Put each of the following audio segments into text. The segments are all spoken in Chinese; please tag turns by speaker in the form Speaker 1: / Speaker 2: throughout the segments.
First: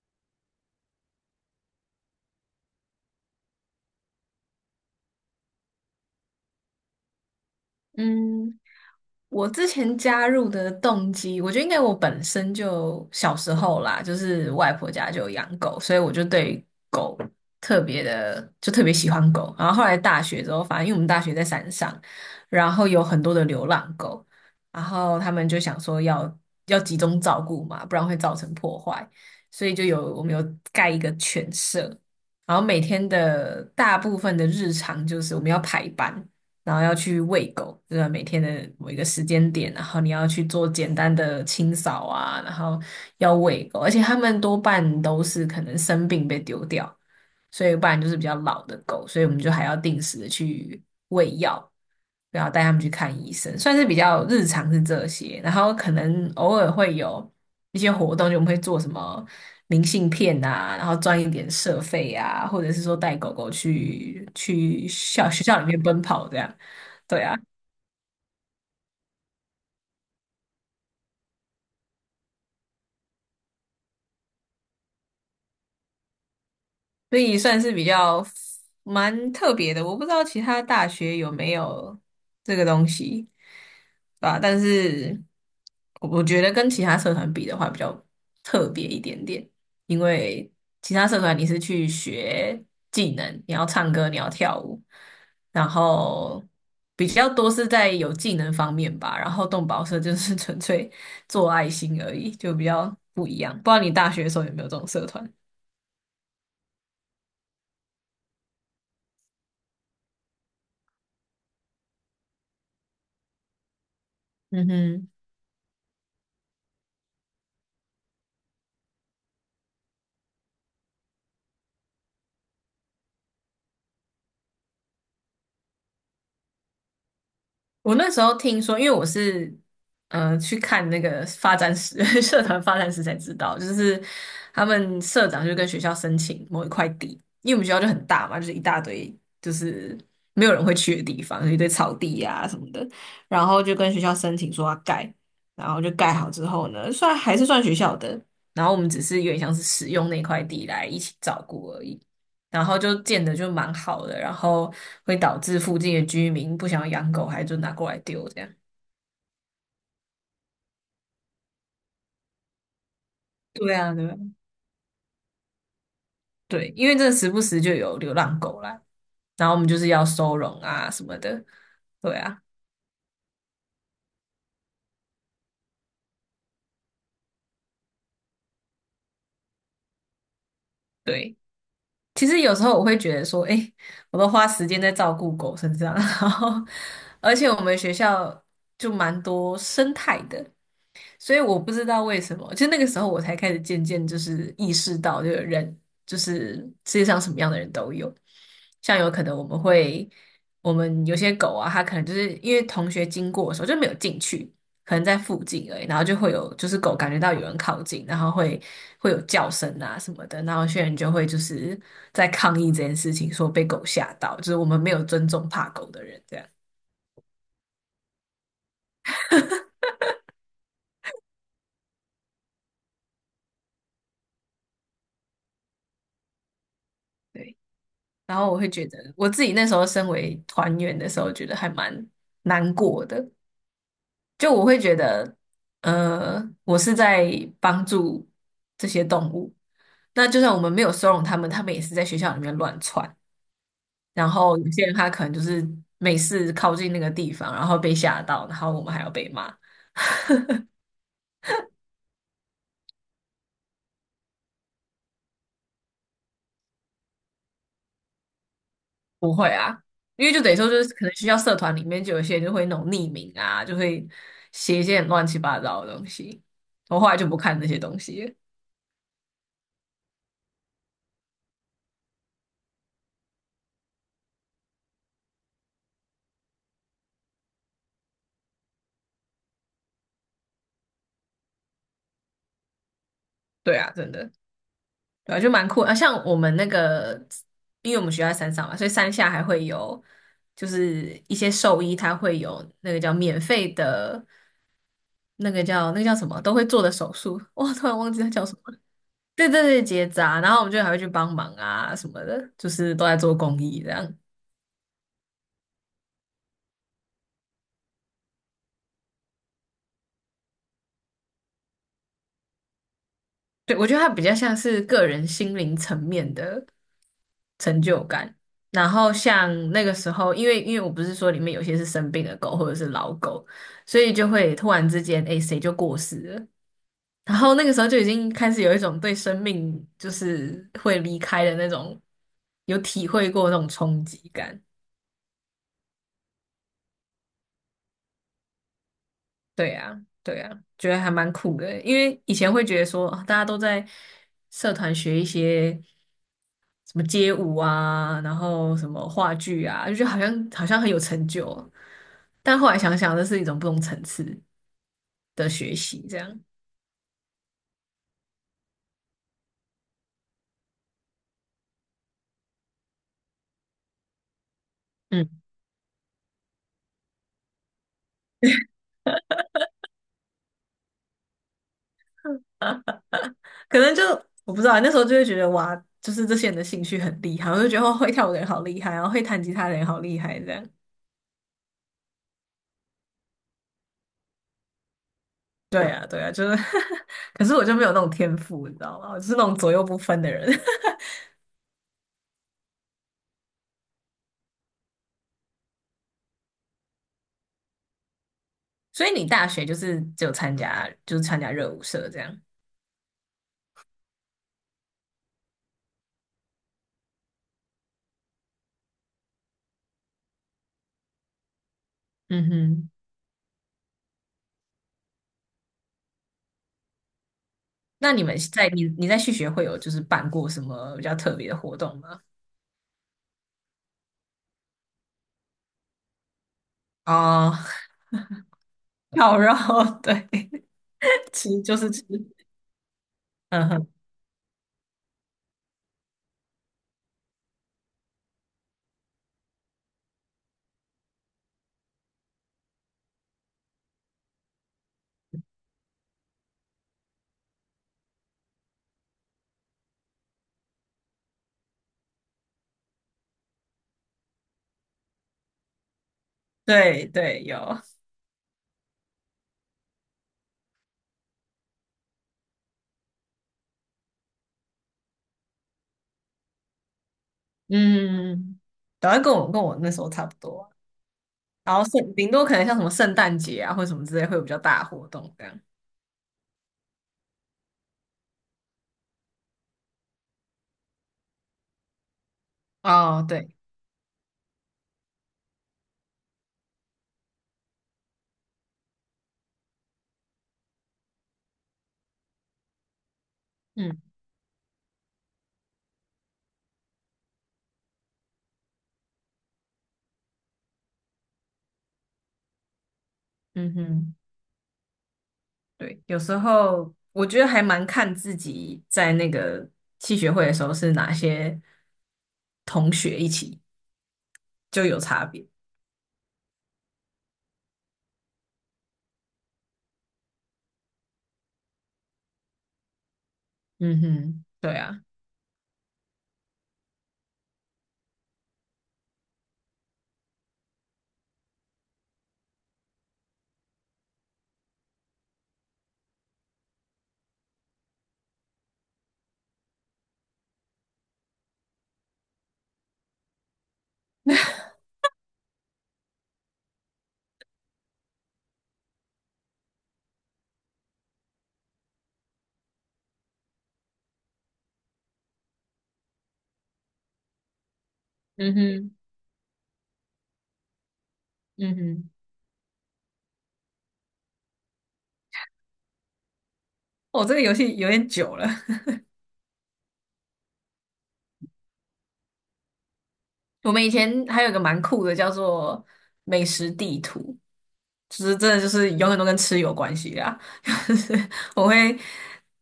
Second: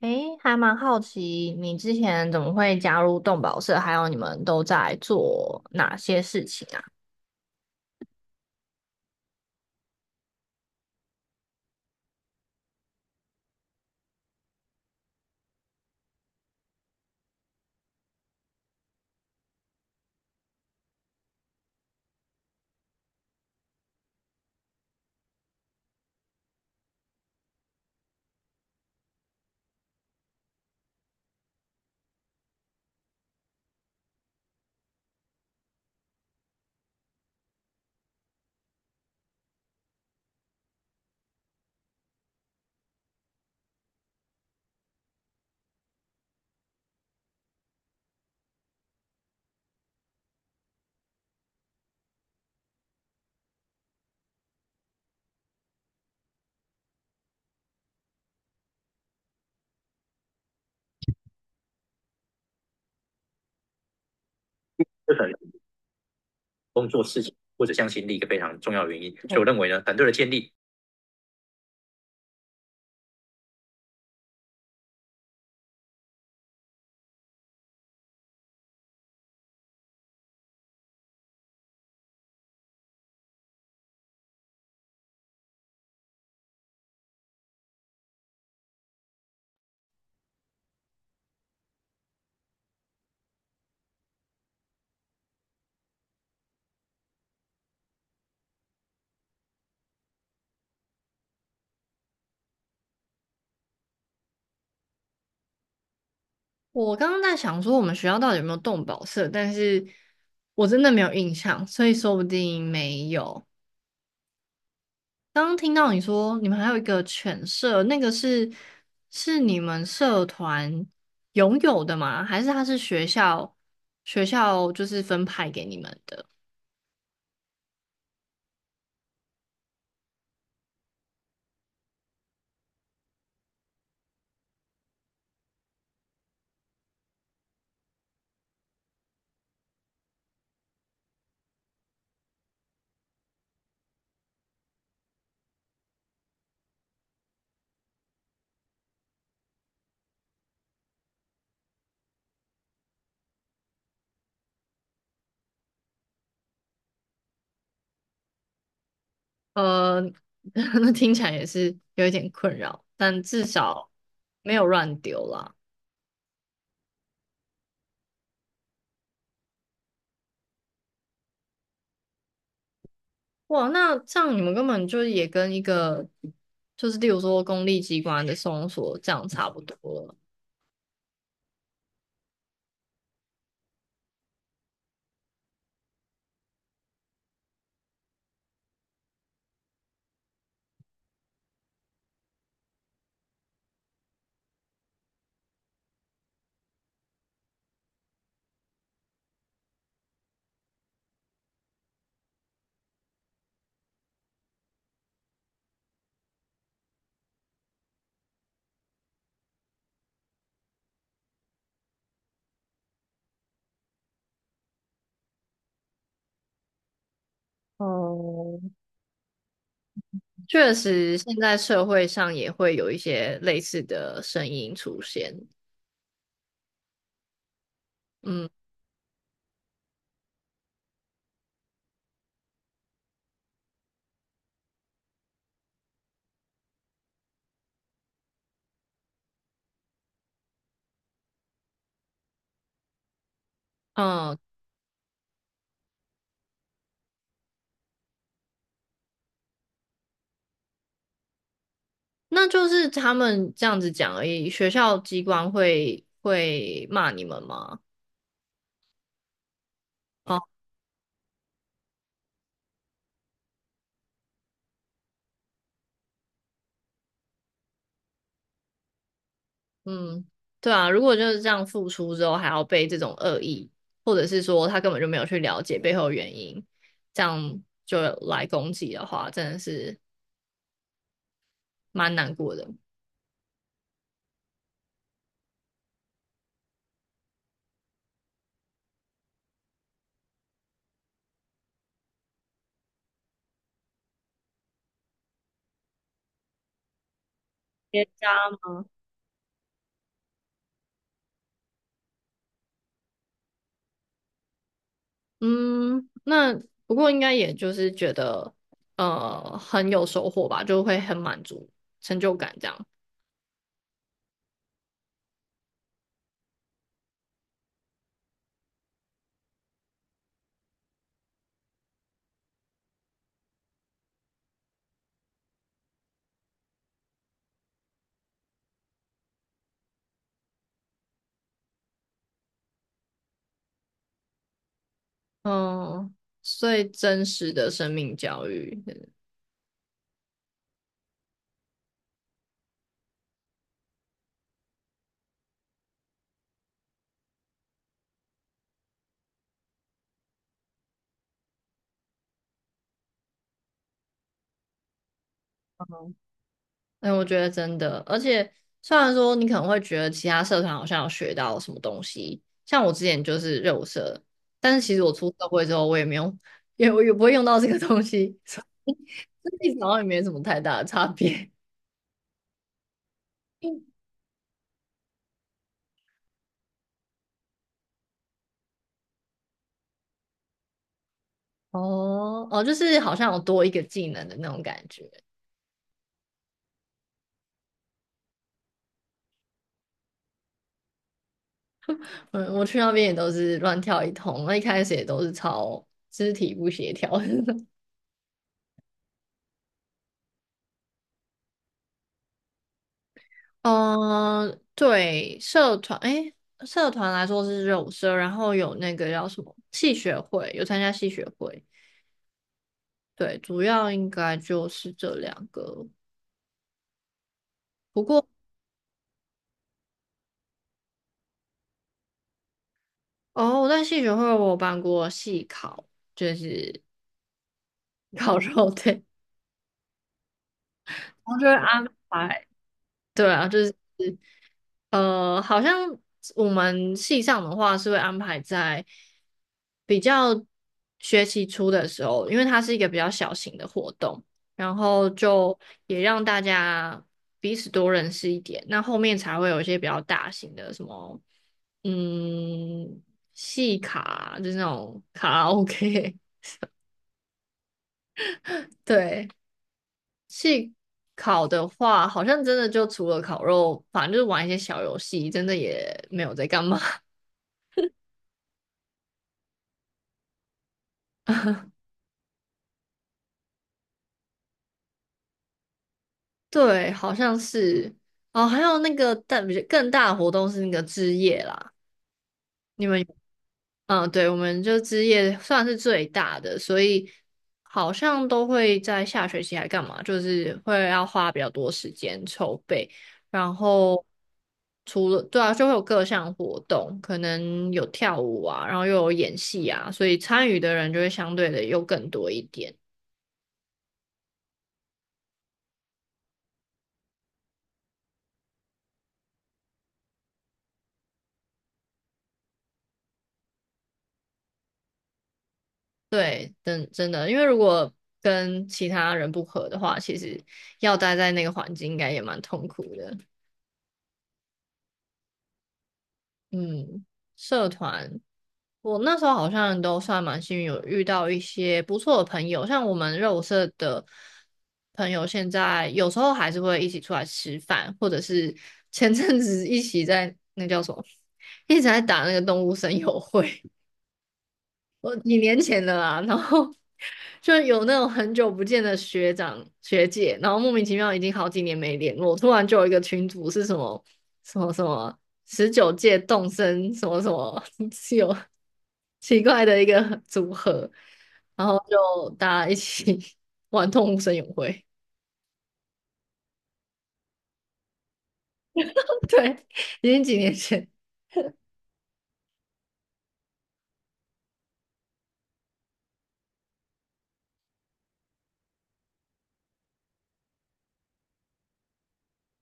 Speaker 1: 诶，还蛮好奇你之前怎么会加入动保社，还有你们都在做哪些事情啊？
Speaker 2: 嗯，我之前加入的动机，我觉得应该我本身就小时候啦，就是外婆家就有养狗，所以我就对狗特别的，就特别喜欢狗。然后后来大学之后，反正因为我们大学在山上，然后有很多的流浪狗，然后他们就想说要集中照顾嘛，不然会造成破坏，所以就有我们有盖一个犬舍，然后每天的大部分的日常就是我们要排班。然后要去喂狗，就是每天的某一个时间点，然后你要去做简单的清扫啊，然后要喂狗，而且他们多半都是可能生病被丢掉，所以不然就是比较老的狗，所以我们就还要定时的去喂药，然后带他们去看医生，算是比较日常是这些，然后可能偶尔会有一些活动，就我们会做什么明信片啊，然后赚一点社费啊，或者是说带狗狗去
Speaker 1: 这
Speaker 2: 校
Speaker 1: 很
Speaker 2: 学校里面奔跑这样，
Speaker 1: 工作
Speaker 2: 对
Speaker 1: 事情
Speaker 2: 啊。
Speaker 1: 或者向心力一个非常重要的原因。所以我认为呢，团队的建立，
Speaker 2: 所以算是比较蛮特别的。我不知道其他大学有没有这个东西，对吧？但是我觉得跟其他社团比的话，比较特别一点点，因为其他社团你是去学技能，你要唱歌，你要跳舞，然后比较多是在有技能方面吧。然后动保社就是纯粹做爱心而已，就比较不一样。不知道你大学的时候有没有这种社团？
Speaker 1: 我刚刚在想说我们学校到底有没有动保社，但是我真的没有印象，所以说不定没有。
Speaker 2: 嗯哼。
Speaker 1: 刚刚听到你说你们还有一个犬舍，那个是是你们社团拥有的吗？还是它是学校就是分派给你们的？
Speaker 2: 我那时候听说，因为我是去看那个发展史 社团发展史才知道，就是他们社长就跟学校申请某一块地，因为我们学校就很大嘛，就是一大堆就是没有人会去的地方，有一堆草地呀、什么的，然后就跟学校申请说要盖，然后就盖好之后呢，算还是算学校的，然后我们只是有点像是使用那块地来一起照顾而已。然后就建的就蛮好的，然后会导致附近的居民不想要养狗，还就拿过来丢这样。
Speaker 1: 呃，那听起来也是有一点困扰，但至
Speaker 2: 对
Speaker 1: 少
Speaker 2: 啊，对啊，
Speaker 1: 没有乱丢啦。
Speaker 2: 对，因为这时不时就有流浪狗啦，然后我们就是要收容啊什么的。对啊，
Speaker 1: 哇，那这样你们根本就也跟一个，就是例如说公立机关的搜索这样差不多了。
Speaker 2: 对。其实有时候我会觉得说，诶，我都花时间在照顾狗身上，然后而且我们学校就蛮多生态的，所以我不知道为什么，就那个时候我才开始渐渐就是意识到，这个人就是世界上什么样的人都有，像有可能我们会，我们有些狗啊，它可能就是因为同学经过的时候就没有进去，可能在附近而已，然后就会有就是狗感觉到有人靠近，然后会有叫声啊什么的，然后有些人就会就是在抗议这件事情，说被狗吓到，就是我们没有尊重怕狗的人这样。
Speaker 1: 哦，确实，现在社会上也会有一些类似的声音出现。
Speaker 2: 对，然
Speaker 1: 嗯
Speaker 2: 后我会觉得我自己那时候身为团员的时候，觉得还蛮难过的，就我会觉得，我是在帮助这些动物。那就算我们没有收容他们，他们也是在学校里面乱窜，然
Speaker 1: 嗯，
Speaker 2: 后有些人他可能就是每次靠近那个地方，然后被吓到，然后我们还要被骂。
Speaker 1: 那就是他们这样子讲而已。学校机关会骂你们吗？
Speaker 2: 不会啊，因为就等于说就是可能学校社团里面就有些人就会那种匿名啊，就会写一些很乱七八糟的东西。我后来就不看这些东西了。
Speaker 1: 嗯，对啊，如果就是这样付出之后还要被这种恶意，或者是说他根本就没有去了解背后的原因，这样就来攻击的话，真的是蛮难过的。
Speaker 2: 对啊，真的，对啊，就蛮酷的啊。像我们那个，因为我们学校在山上嘛，所以山下还会有，就是一些兽医他会有那个叫免费的，那个叫什么，都会做的手术。哇，突然
Speaker 1: 结
Speaker 2: 忘记它叫
Speaker 1: 扎
Speaker 2: 什么。
Speaker 1: 吗？
Speaker 2: 对对对，结扎，然后我们就还会去帮忙啊什么的，就是都在做公益这样。
Speaker 1: 嗯，那不过应该也就是觉得很有收获吧，就会很满足、成就感这样。
Speaker 2: 对，我觉得它比较像是个人心灵层面的成就感。然后像那个时候，因为我不是说里面有些是生病的狗或者是老狗，所以就会突然之间，哎，谁就过世了。然后那个时候就已经开始有一种对生命就是会离开的那种有体会过那种冲击感。
Speaker 1: 嗯，所以真实的生命教育。
Speaker 2: 对呀，对呀，觉得还蛮酷的。因为以前会觉得说，啊大家都在社团学一些什么街舞啊，然后什么话剧啊，就觉得好像好像很有成就哦。但后来想想，这是一种不同层次的学习，这样，
Speaker 1: 哎，我觉得真的，而且虽然说你可能会觉得其他社团好像有学到什么东西，像我之前就是热舞社，但是其实我
Speaker 2: 嗯，
Speaker 1: 出社会之后，我也没有，我也不会用到这个东西，所以这其实好像也没什么太大的差别。
Speaker 2: 可能就我不知道，那时候就会觉得哇，就是这些人的兴趣很厉害，我就觉得哦会跳舞的人好厉害，然后会弹吉他的人好厉害，这样。
Speaker 1: 哦哦，就是好像有多一个技能的那种感觉。
Speaker 2: 对啊，对啊，就是，可是我就没有那种天赋，你知道吗？我就是那种左右不分的人。
Speaker 1: 嗯，我去那边也都是乱跳一通，那一开始也都是超肢体不协调。
Speaker 2: 所以你大学就是只有参加，就是参加热舞社这样。
Speaker 1: 嗯，对，社团，诶，社团来说是肉社，然后有那个叫什么戏学会，有参加戏学会，
Speaker 2: 嗯哼，
Speaker 1: 对，主要应该就是这两个。不
Speaker 2: 那你
Speaker 1: 过，
Speaker 2: 们在你在续学会有就是办过什么比较特别的活动吗？
Speaker 1: 哦，我在戏学会我有办过戏考，就是
Speaker 2: 哦，
Speaker 1: 烤肉，对，
Speaker 2: 烤肉，对，
Speaker 1: 然 后就
Speaker 2: 吃就
Speaker 1: 安
Speaker 2: 是吃，
Speaker 1: 排，对啊，就
Speaker 2: 嗯
Speaker 1: 是。
Speaker 2: 哼，
Speaker 1: 好像我们系上的话是会安排在比较学期初的时候，因为它是一个比较小型的活动，然后就也让大家彼此多认识一点。那后面才会有一些比较大型的什么，嗯，系卡，就是那种卡拉 OK。
Speaker 2: 对对，有，
Speaker 1: 对，系考的话，好像真的就除了烤肉，反正就是玩一些小游戏，真的也没有在干嘛。
Speaker 2: 嗯，然后跟我那时候差不多，然后圣顶多可能像什么圣诞节啊或者什么之类会有比较大的活动这样。
Speaker 1: 对，好像是哦，还有那个但比较更大的活动是那个之夜啦，你们有
Speaker 2: 哦，对，
Speaker 1: 嗯，对，我们就之夜算是最大的，所以好像都会在下学期还干嘛，就是会要花比较多时间筹备，然
Speaker 2: 嗯
Speaker 1: 后除了对啊，就会有各项活动，可能有跳舞啊，然后又有演戏啊，所以参与的人就会相对的又更多一点。
Speaker 2: 嗯哼。对，有时候我觉得还蛮看自己在那个系学会的时候是哪些同学一起，就有差别。
Speaker 1: 对，真的，因为如果跟其他人不合的话，其实要待在那个环境应该也蛮痛苦的。
Speaker 2: 嗯哼，对啊，
Speaker 1: 嗯，社团，我那时候好像都算蛮幸运，有遇到一些不错的朋友，像我们肉舞社的朋友，现在有时候还是会一起出来吃饭，或者是前阵子一起在那叫什么，一直在打那个动物森友会。我几年前的啦，然后就有那种很久不见的学长学姐，然后莫名其妙已经好几年没联络，突然就有一个群组是什么什么19届动森什么什么，是有
Speaker 2: 嗯哼，
Speaker 1: 奇怪的一个组合，然
Speaker 2: 嗯
Speaker 1: 后
Speaker 2: 哼，
Speaker 1: 就大家一起 玩动物森友会，
Speaker 2: 哦，这个游戏有点久了，
Speaker 1: 对，已经几年前。
Speaker 2: 我们以前还有一个蛮酷的，叫做美食地图，就是真的就是永远都跟吃有关系啦。就是我会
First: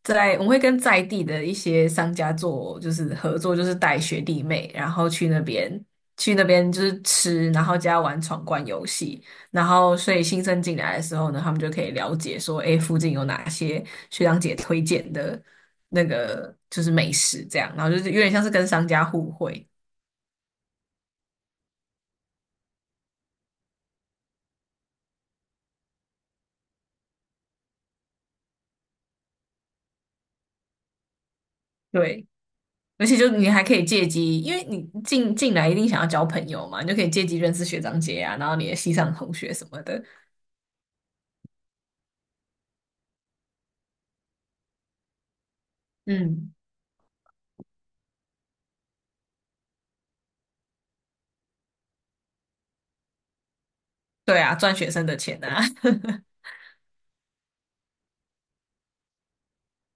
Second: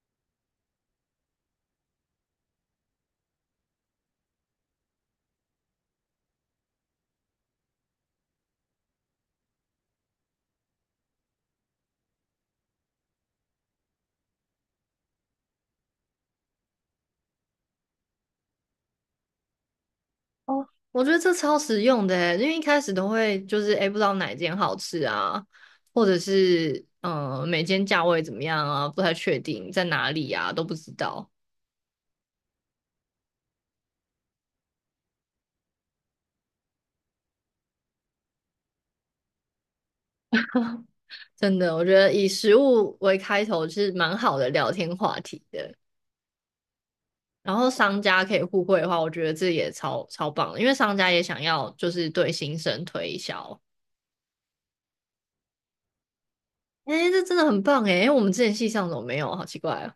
Speaker 2: 在我们会跟在地的一些商家做就是合作，就是带学弟妹，然后去那边就是吃，然后加玩闯关游戏，然后所以新生进来的时候呢，他们就可以了解说，诶，附近有哪些学长姐推荐的那个就是美食这样，然后就是有点像是跟商家互惠，
Speaker 1: 哦，我觉得这超实用的欸，因为一开始都会就是哎诶不知道哪间好吃啊，或者是嗯、每间价位怎么样啊，不太确定在哪里啊，都不知道。
Speaker 2: 对。而且就你还可以借机，因为你进来一定想要交朋友嘛，你就可以借机认识学长姐啊，然后你的系上同学什么的。
Speaker 1: 真的，我觉得以食物为开头是蛮好的聊天话题的。
Speaker 2: 嗯，
Speaker 1: 然后商家可以互惠的话，我觉得这也超超棒的，因为商家也想要就是对新生推销。
Speaker 2: 对啊，赚学生的钱啊，
Speaker 1: 哎，这真的很棒哎，因为我们之前系上怎么没有啊？好奇怪哦。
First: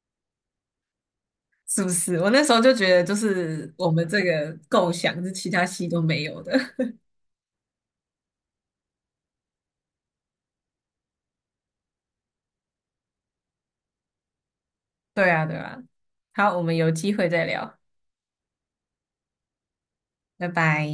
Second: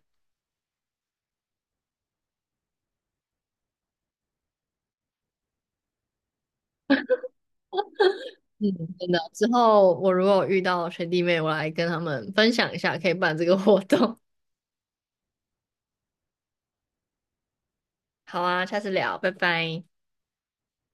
Speaker 2: 是不是？我那时候就觉得，就是我们这个构想是其他系都没有的。
Speaker 1: 嗯，真的。之后我如果遇到学弟妹，我来跟他们分享一下，可以办这个活动。
Speaker 2: 对啊，对啊。好，我们有机会再聊，
Speaker 1: 好啊，下次聊，拜拜。
Speaker 2: 拜拜。